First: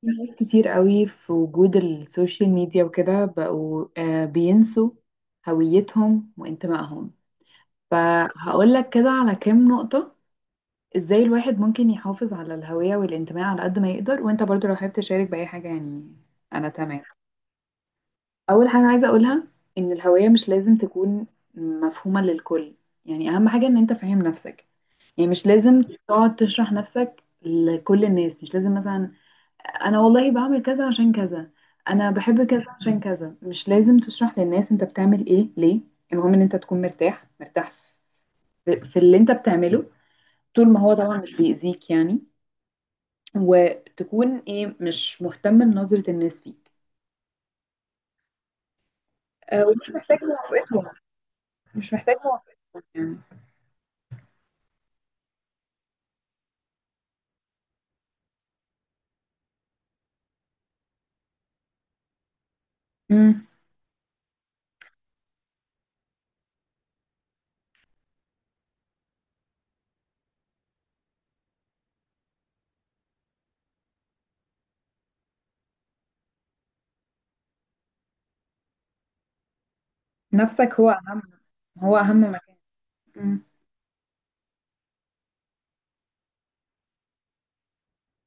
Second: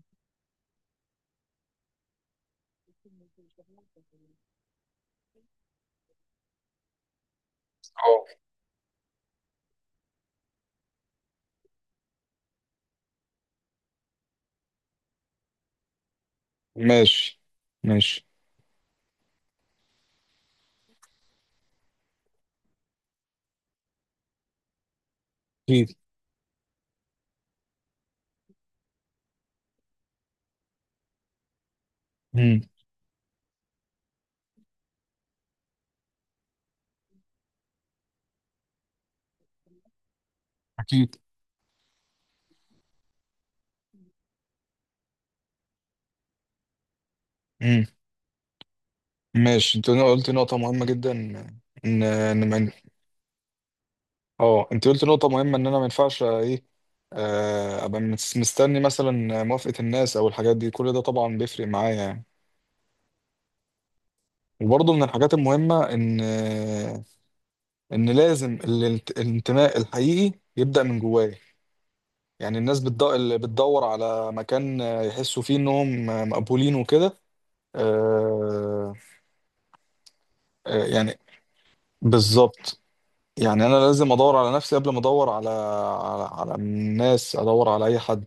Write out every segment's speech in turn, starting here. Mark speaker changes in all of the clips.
Speaker 1: في ناس كتير قوي في وجود السوشيال ميديا وكده بقوا بينسوا هويتهم وانتمائهم.
Speaker 2: اه،
Speaker 1: فهقول لك كده على كام نقطة. ازاي الواحد ممكن يحافظ على الهوية والانتماء على قد ما يقدر، وانت برضو لو حابب تشارك بأي حاجة يعني. انا تمام.
Speaker 2: ماشي. ماشي.
Speaker 1: اول حاجة عايزة اقولها ان الهوية مش لازم تكون مفهومة للكل. يعني اهم حاجة ان انت فاهم نفسك. يعني مش لازم
Speaker 2: اكيد.
Speaker 1: تقعد تشرح نفسك لكل الناس، مش لازم مثلا انا والله بعمل كذا عشان كذا، انا بحب
Speaker 2: امم
Speaker 1: كذا عشان كذا، مش لازم تشرح للناس انت بتعمل ايه ليه. المهم ان انت تكون مرتاح مرتاح في اللي انت بتعمله، طول ما هو
Speaker 2: اكيد.
Speaker 1: طبعا مش بيأذيك يعني. وتكون ايه مش مهتم بنظرة الناس فيك.
Speaker 2: امم
Speaker 1: أه،
Speaker 2: ماشي. انت
Speaker 1: ومش محتاج
Speaker 2: قلت نقطة مهمة
Speaker 1: موافقتهم،
Speaker 2: جدا ان
Speaker 1: مش محتاج
Speaker 2: ان
Speaker 1: موافقتهم يعني.
Speaker 2: اه، انت قلت نقطة مهمة ان انا ما ينفعش ايه، ابقى مستني مثلا موافقة الناس او الحاجات دي، كل ده طبعا بيفرق معايا يعني.
Speaker 1: امم.
Speaker 2: وبرضه من الحاجات المهمة ان الانتماء الحقيقي يبدأ من جوايا. يعني الناس بتدور اللي بتدور على مكان يحسوا فيه انهم مقبولين وكده. آه،
Speaker 1: نفسك هو
Speaker 2: يعني
Speaker 1: اهم، هو اهم مكان.
Speaker 2: بالظبط.
Speaker 1: امم.
Speaker 2: يعني انا لازم ادور على نفسي قبل ما ادور على على الناس، ادور على اي حد.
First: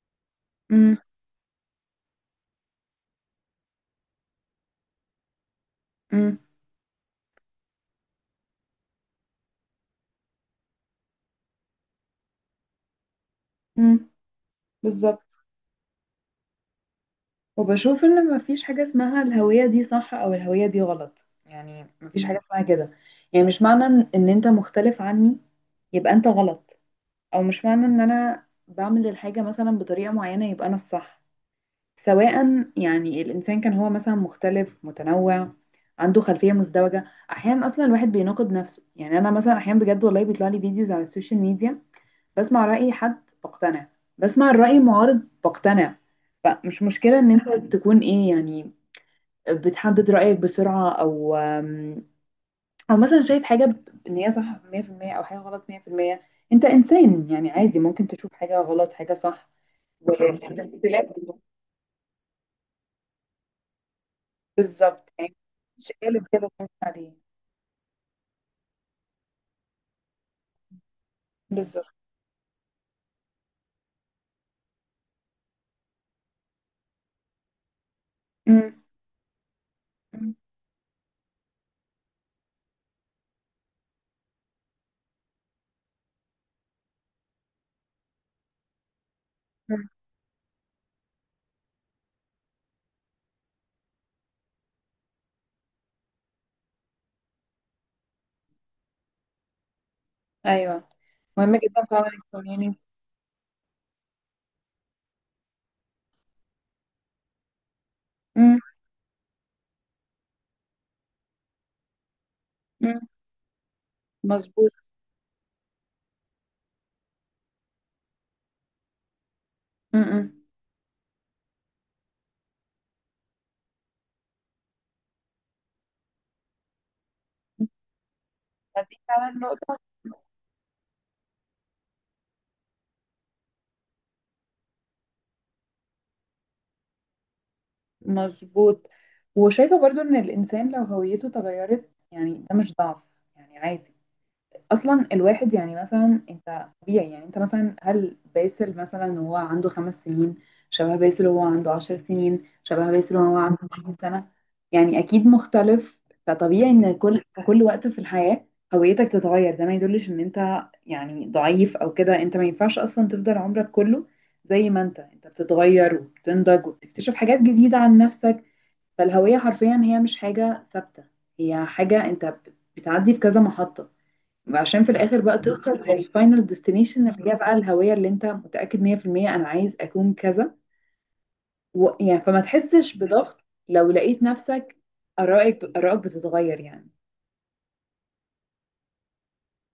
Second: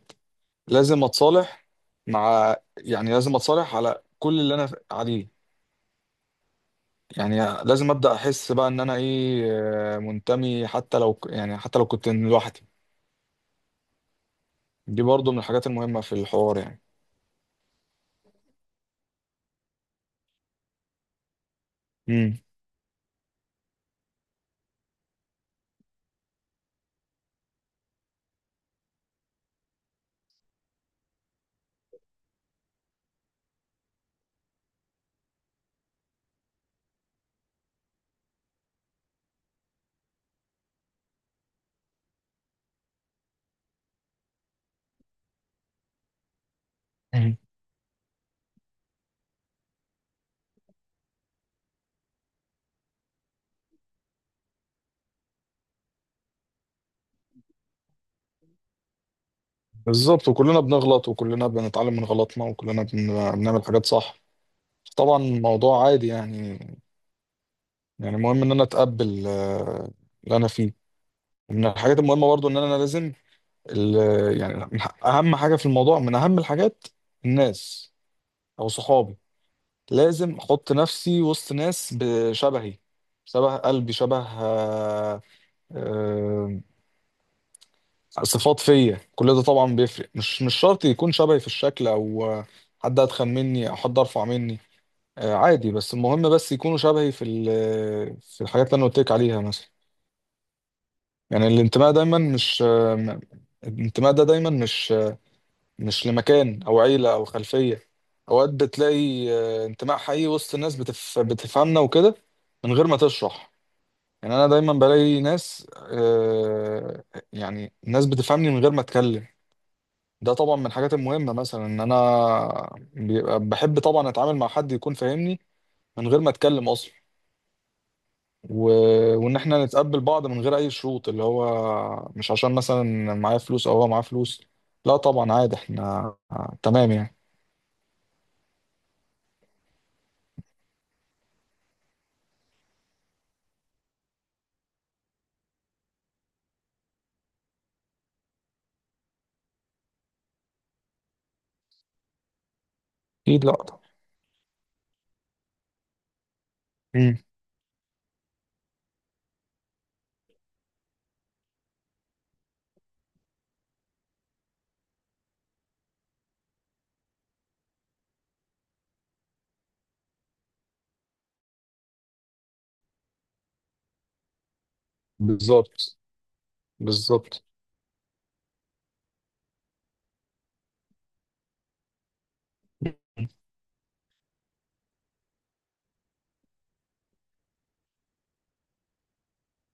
Speaker 1: امم.
Speaker 2: لازم اتصالح مع، يعني لازم اتصالح على كل اللي انا عليه.
Speaker 1: امم.
Speaker 2: يعني لازم ابدا احس بقى ان انا ايه، منتمي حتى لو يعني حتى لو كنت لوحدي.
Speaker 1: امم.
Speaker 2: دي برضو من
Speaker 1: بالظبط.
Speaker 2: الحاجات المهمة في الحوار يعني.
Speaker 1: وبشوف ان مفيش حاجة اسمها الهوية دي صح او الهوية دي غلط، يعني مفيش
Speaker 2: امم
Speaker 1: حاجة اسمها كده. يعني مش معنى ان انت مختلف عني يبقى انت غلط، او مش معنى ان انا بعمل الحاجة مثلا بطريقة معينة يبقى انا الصح. سواء يعني الانسان كان هو مثلا مختلف متنوع، عنده خلفية مزدوجة. احيانا اصلا الواحد بيناقض نفسه، يعني انا مثلا احيانا بجد والله بيطلع لي فيديوز على السوشيال ميديا، بسمع رأي حد بقتنع، بسمع الرأي المعارض بقتنع. فمش مشكلة ان
Speaker 2: مم.
Speaker 1: انت تكون ايه يعني، بتحدد رأيك بسرعة، او او مثلا شايف حاجة ان هي صح 100% او حاجة غلط 100%. انت انسان يعني عادي ممكن تشوف حاجة غلط حاجة صح.
Speaker 2: بالظبط. وكلنا
Speaker 1: والاختلاف
Speaker 2: بنغلط، وكلنا بنتعلم من غلطنا، وكلنا بنعمل حاجات صح.
Speaker 1: بالظبط
Speaker 2: طبعا
Speaker 1: يعني،
Speaker 2: الموضوع
Speaker 1: مش
Speaker 2: عادي
Speaker 1: قالب كده
Speaker 2: يعني.
Speaker 1: تمشي عليه.
Speaker 2: يعني المهم ان انا اتقبل، اللي انا فيه. من
Speaker 1: بالظبط.
Speaker 2: الحاجات المهمة برضو ان انا لازم، يعني من اهم حاجة في الموضوع، من اهم الحاجات الناس او
Speaker 1: مم.
Speaker 2: صحابي.
Speaker 1: مم.
Speaker 2: لازم احط نفسي وسط ناس بشبهي، شبه قلبي، شبه آه، آه، صفات فيا. كل ده طبعا
Speaker 1: مم.
Speaker 2: بيفرق. مش شرط يكون شبهي في الشكل، او حد اتخن مني او حد ارفع مني، عادي. بس المهم بس يكونوا شبهي في في الحاجات اللي انا قلت لك عليها مثلا.
Speaker 1: ايوه،
Speaker 2: يعني
Speaker 1: مهم جدا
Speaker 2: الانتماء
Speaker 1: فعلا
Speaker 2: دايما مش
Speaker 1: الكوميونيتي.
Speaker 2: الانتماء ده دايما مش مش لمكان او عيله او خلفيه. اوقات بتلاقي انتماء حقيقي وسط الناس بتفهمنا وكده، من غير ما تشرح. يعني انا
Speaker 1: مظبوط.
Speaker 2: دايما بلاقي ناس، يعني ناس بتفهمني من غير ما اتكلم.
Speaker 1: مم. مم.
Speaker 2: ده طبعا من الحاجات المهمه. مثلا ان انا بيبقى بحب طبعا اتعامل مع حد يكون فاهمني من غير ما اتكلم اصلا. و...
Speaker 1: هذه فعلا
Speaker 2: وان احنا
Speaker 1: نقطة.
Speaker 2: نتقبل بعض من غير اي شروط، اللي هو مش عشان مثلا معايا فلوس او هو معاه فلوس، لا طبعا عادي، احنا تمام يعني.
Speaker 1: مظبوط. وشايفة برضو ان الانسان لو هويته اتغيرت يعني ده مش ضعف، يعني عادي. اصلا الواحد يعني مثلا انت طبيعي، يعني انت مثلا هل باسل مثلا وهو عنده خمس سنين، شبه باسل وهو عنده عشر سنين، شبه باسل وهو
Speaker 2: اكيد، لا
Speaker 1: عنده
Speaker 2: طبعا.
Speaker 1: عشرين سنة؟ يعني اكيد مختلف. فطبيعي ان في كل وقت في الحياة هويتك تتغير، ده ما يدلش ان انت يعني ضعيف او كده، انت ما ينفعش اصلا تفضل عمرك كله زي ما انت بتتغير وبتنضج وبتكتشف حاجات جديدة عن نفسك. فالهوية حرفيا هي مش حاجة ثابتة، هي حاجة انت بتعدي في كذا محطة، وعشان في الاخر بقى توصل
Speaker 2: بالظبط.
Speaker 1: للفاينل ديستنيشن اللي هي
Speaker 2: بالظبط.
Speaker 1: بقى الهوية اللي انت متأكد 100% انا عايز اكون كذا. و، يعني، فما تحسش بضغط لو لقيت نفسك ارائك بتتغير يعني،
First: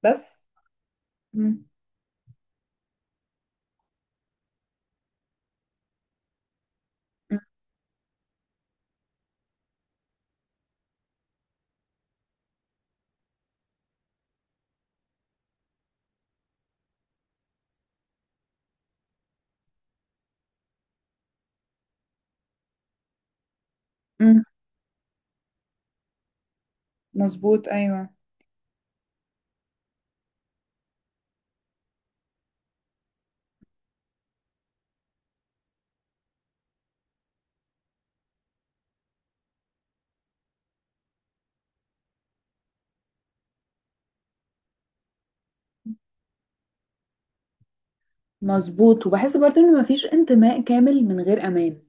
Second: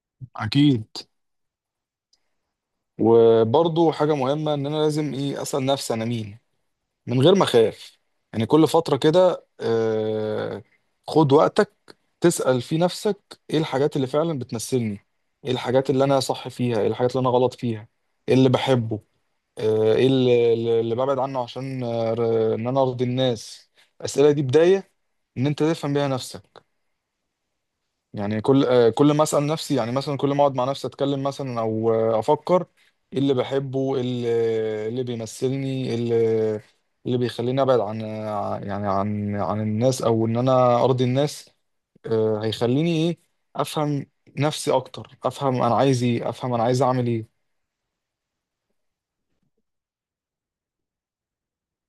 Speaker 1: بس.
Speaker 2: اكيد.
Speaker 1: مم.
Speaker 2: وبرضو حاجه مهمه ان انا لازم ايه، اسال نفسي انا مين، من غير
Speaker 1: مم.
Speaker 2: ما اخاف. يعني كل فتره كده خد وقتك تسال في نفسك ايه الحاجات اللي فعلا بتمثلني، ايه الحاجات اللي انا صح فيها، ايه الحاجات اللي انا غلط فيها، ايه اللي بحبه، ايه اللي ببعد عنه عشان، ان انا ارضي الناس. الاسئله دي
Speaker 1: مم.
Speaker 2: بدايه ان انت تفهم بيها نفسك.
Speaker 1: مظبوط، ايوه.
Speaker 2: يعني كل كل ما اسال نفسي، يعني مثلا كل ما اقعد مع نفسي اتكلم مثلا، او افكر ايه اللي بحبه، ايه اللي، إيه اللي بيمثلني، إيه اللي، إيه اللي بيخليني ابعد عن يعني عن الناس، او ان انا ارضي الناس، هيخليني ايه، افهم نفسي اكتر، افهم انا عايز ايه، افهم انا عايز اعمل ايه.
Speaker 1: مظبوط. وبحس برضه ان مفيش انتماء كامل من غير امان.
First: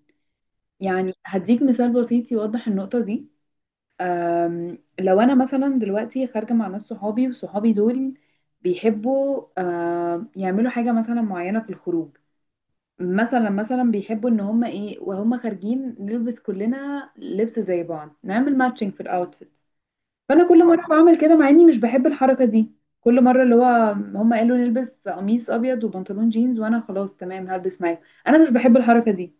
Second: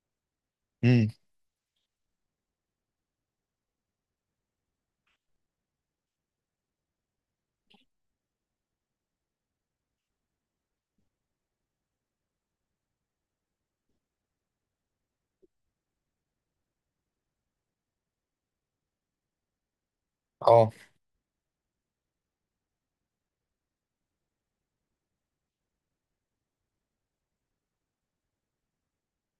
Speaker 2: امم
Speaker 1: يعني هديك مثال بسيط يوضح النقطة دي. لو انا مثلا دلوقتي خارجه مع ناس صحابي وصحابي دول بيحبوا يعملوا حاجه مثلا معينه في الخروج، مثلا بيحبوا ان هم ايه وهم خارجين نلبس كلنا لبس زي بعض، نعمل ماتشنج في الاوتفيت. فانا كل
Speaker 2: اه.
Speaker 1: مره بعمل كده مع اني مش بحب الحركه دي، كل مره اللي هو هم قالوا نلبس قميص ابيض وبنطلون جينز، وانا خلاص تمام هلبس معاك. انا مش بحب الحركه دي،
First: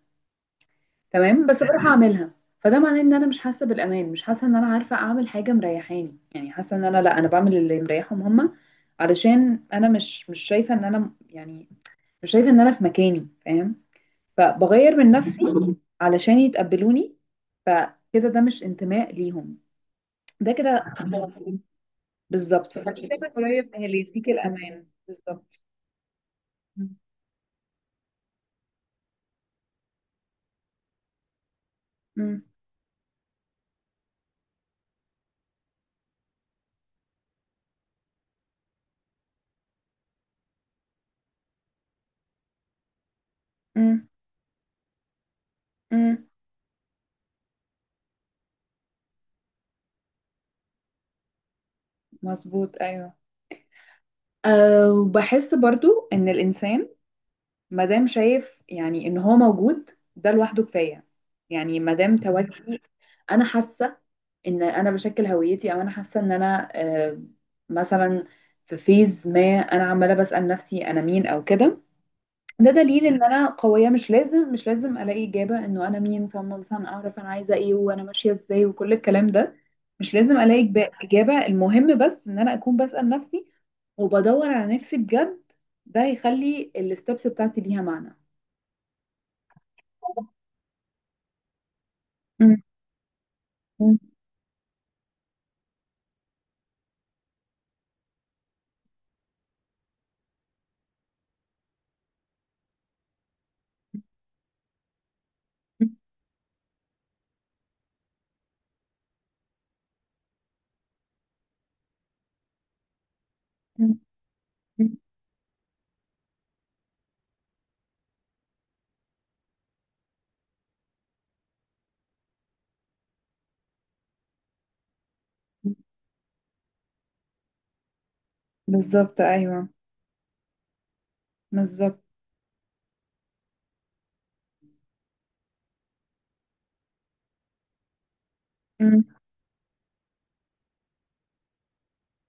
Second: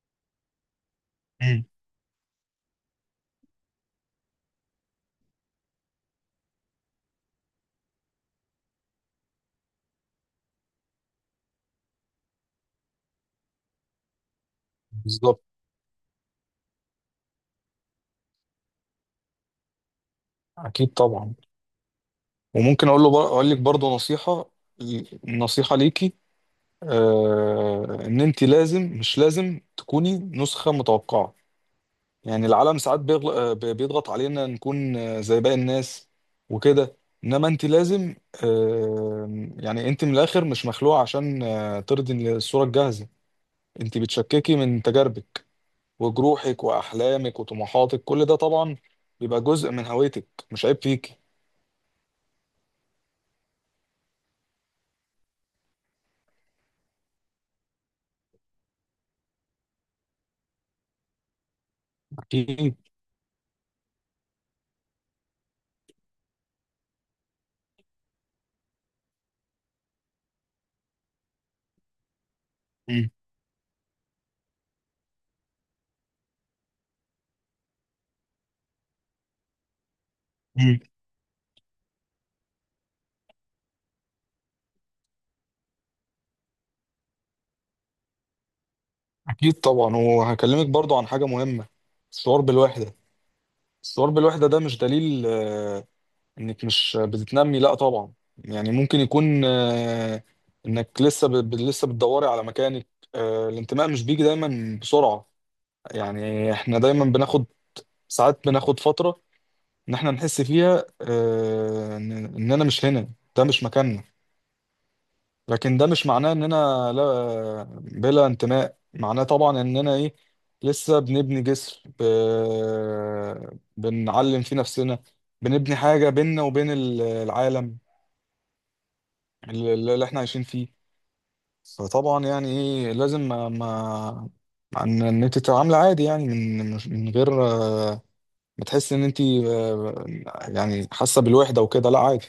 Speaker 1: تمام، بس
Speaker 2: امم
Speaker 1: بروح اعملها. فده معناه ان انا مش حاسه بالامان، مش حاسه ان انا عارفه اعمل حاجه مريحاني، يعني حاسه ان انا لا، انا بعمل اللي مريحهم هما. علشان انا مش شايفه ان انا يعني، مش شايفه ان انا في مكاني، فاهم. فبغير من
Speaker 2: بالظبط.
Speaker 1: نفسي علشان يتقبلوني. فكده ده مش انتماء ليهم، ده كده.
Speaker 2: اكيد طبعا.
Speaker 1: بالظبط.
Speaker 2: وممكن
Speaker 1: فالكتاب
Speaker 2: اقول لك
Speaker 1: قريب من
Speaker 2: برضه
Speaker 1: اللي يديك
Speaker 2: نصيحه،
Speaker 1: الامان بالظبط.
Speaker 2: نصيحه ليكي. آه ان انت مش لازم تكوني نسخة متوقعة.
Speaker 1: مم.
Speaker 2: يعني العالم ساعات بيضغط علينا نكون، زي باقي الناس وكده. انما انت لازم، آه يعني انت من الاخر مش مخلوقة عشان، ترضي الصورة الجاهزة. انت
Speaker 1: مم.
Speaker 2: بتشككي من تجاربك
Speaker 1: مم.
Speaker 2: وجروحك واحلامك وطموحاتك. كل ده طبعا بيبقى جزء من هويتك، مش عيب فيكي.
Speaker 1: مظبوط، ايوه. أه، وبحس برضو ان الانسان ما دام شايف يعني ان هو موجود، ده لوحده كفايه. يعني ما دام
Speaker 2: أكيد.
Speaker 1: تواجدي، انا حاسه ان انا بشكل هويتي، او انا حاسه ان انا مثلا في فيز ما انا عماله بسال نفسي انا مين او كده، ده دليل ان انا قويه. مش لازم الاقي اجابه انه انا مين، فاهمه، مثلا اعرف انا عايزه ايه وانا ماشيه ازاي وكل الكلام ده. مش لازم الاقي
Speaker 2: أكيد.
Speaker 1: اجابه، المهم بس ان انا اكون بسال نفسي وبدور على نفسي بجد. ده هيخلي الستبس بتاعتي ليها معنى.
Speaker 2: أكيد طبعا. وهكلمك برضو عن حاجة مهمة: الشعور
Speaker 1: مم.
Speaker 2: بالوحدة.
Speaker 1: مم.
Speaker 2: الشعور بالوحدة ده مش دليل إنك مش بتتنمي، لأ طبعا. يعني ممكن يكون إنك لسه لسه بتدوري على مكانك. الانتماء مش بيجي دايما بسرعة. يعني إحنا دايما بناخد، ساعات بناخد فترة إن إحنا نحس فيها إن إننا مش هنا، ده مش
Speaker 1: مم.
Speaker 2: مكاننا.
Speaker 1: مم.
Speaker 2: لكن ده مش معناه اننا لا بلا انتماء. معناه طبعا اننا ايه، لسه بنبني جسر بنعلم فيه نفسنا، بنبني حاجة بيننا وبين العالم
Speaker 1: بالظبط، ايوه.
Speaker 2: اللي احنا عايشين فيه.
Speaker 1: بالظبط.
Speaker 2: فطبعا يعني ايه لازم ما ما ان إن انت تتعامل عادي، يعني من غير ما تحس ان انت يعني حاسه بالوحده وكده، لا عادي.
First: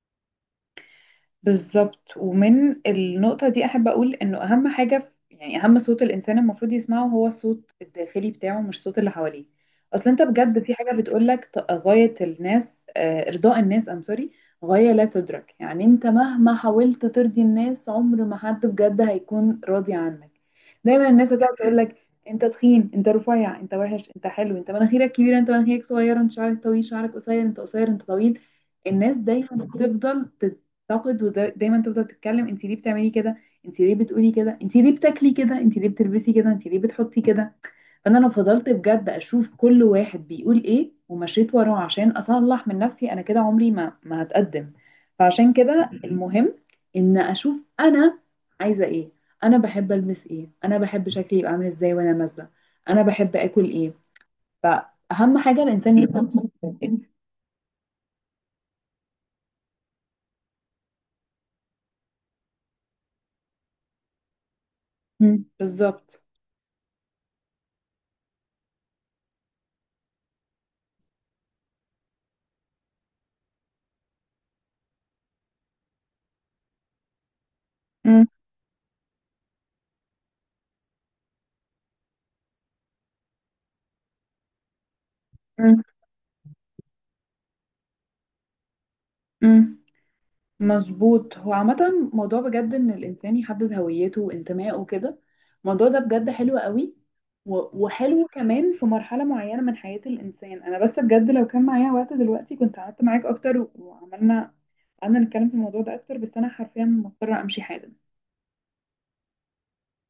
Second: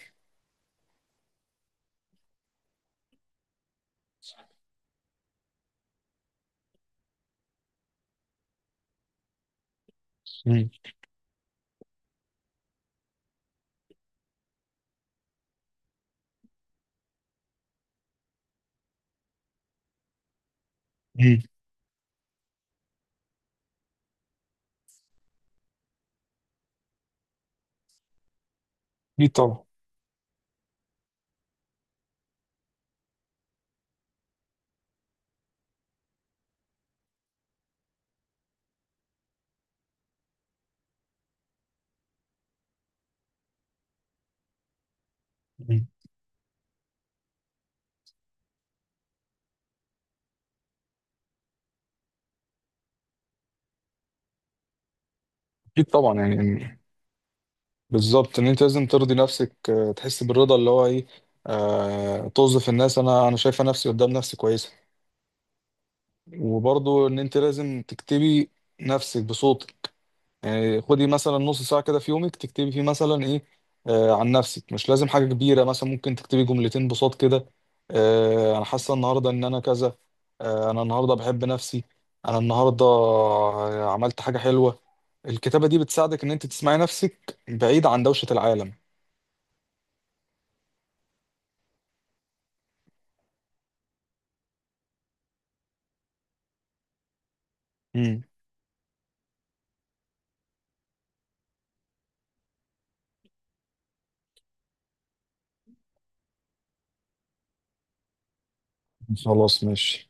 Speaker 1: بالظبط. ومن النقطة دي أحب أقول إنه أهم حاجة، يعني أهم صوت الإنسان المفروض يسمعه هو الصوت الداخلي بتاعه مش الصوت اللي حواليه. أصل أنت بجد
Speaker 2: مم.
Speaker 1: في حاجة بتقولك غاية الناس، إرضاء الناس، سوري، غاية لا تدرك. يعني أنت مهما حاولت ترضي الناس، عمر ما حد بجد هيكون راضي عنك. دايما الناس
Speaker 2: مم.
Speaker 1: هتقعد تقولك: أنت تخين، أنت رفيع، أنت وحش، أنت حلو، أنت مناخيرك كبيرة، أنت مناخيرك صغيرة، أنت شعرك طويل، شعرك قصير، أنت قصير، أنت طويل. الناس
Speaker 2: اكيد
Speaker 1: دايما
Speaker 2: طبعا.
Speaker 1: بتفضل تنتقد، ودايما تفضل تتكلم: انت ليه بتعملي كده؟ انت ليه بتقولي كده؟ انت ليه بتاكلي كده؟ انت ليه بتلبسي كده؟ انت ليه بتحطي كده؟ فانا لو فضلت بجد اشوف كل واحد بيقول ايه ومشيت وراه عشان اصلح من نفسي انا كده، عمري ما هتقدم. فعشان
Speaker 2: مم.
Speaker 1: كده المهم ان اشوف انا عايزه ايه، انا بحب البس ايه، انا بحب شكلي يبقى عامل ازاي وانا نازله، انا بحب اكل ايه، فاهم، حاجه
Speaker 2: اكيد
Speaker 1: الانسان
Speaker 2: طبعا.
Speaker 1: يفهم.
Speaker 2: يعني بالظبط، ان انت لازم ترضي نفسك تحس بالرضا اللي هو ايه، آه توظف الناس، انا شايفه نفسي قدام نفسي كويسه.
Speaker 1: مم، بالظبط.
Speaker 2: وبرضو ان انت لازم تكتبي نفسك بصوتك. يعني خدي مثلا نص ساعه كده في يومك تكتبي فيه مثلا ايه، آه عن نفسك. مش لازم حاجه كبيره، مثلا ممكن تكتبي جملتين بصوت كده:
Speaker 1: مم.
Speaker 2: آه انا حاسه النهارده ان انا كذا، آه انا النهارده بحب نفسي، انا النهارده عملت حاجه حلوه. الكتابه دي
Speaker 1: مم.
Speaker 2: بتساعدك ان انت تسمعي نفسك بعيد عن دوشه العالم.
Speaker 1: مم. مظبوط. هو عامة موضوع بجد إن الإنسان يحدد هويته وانتمائه وكده، الموضوع ده بجد حلو قوي، و- وحلو كمان في مرحلة معينة من حياة الإنسان. أنا بس بجد لو كان معايا وقت دلوقتي كنت قعدت معاك أكتر و- وعملنا، قعدنا نتكلم في الموضوع ده أكتر، بس أنا حرفيا مضطرة أمشي حالا.
Speaker 2: خلاص ماشي.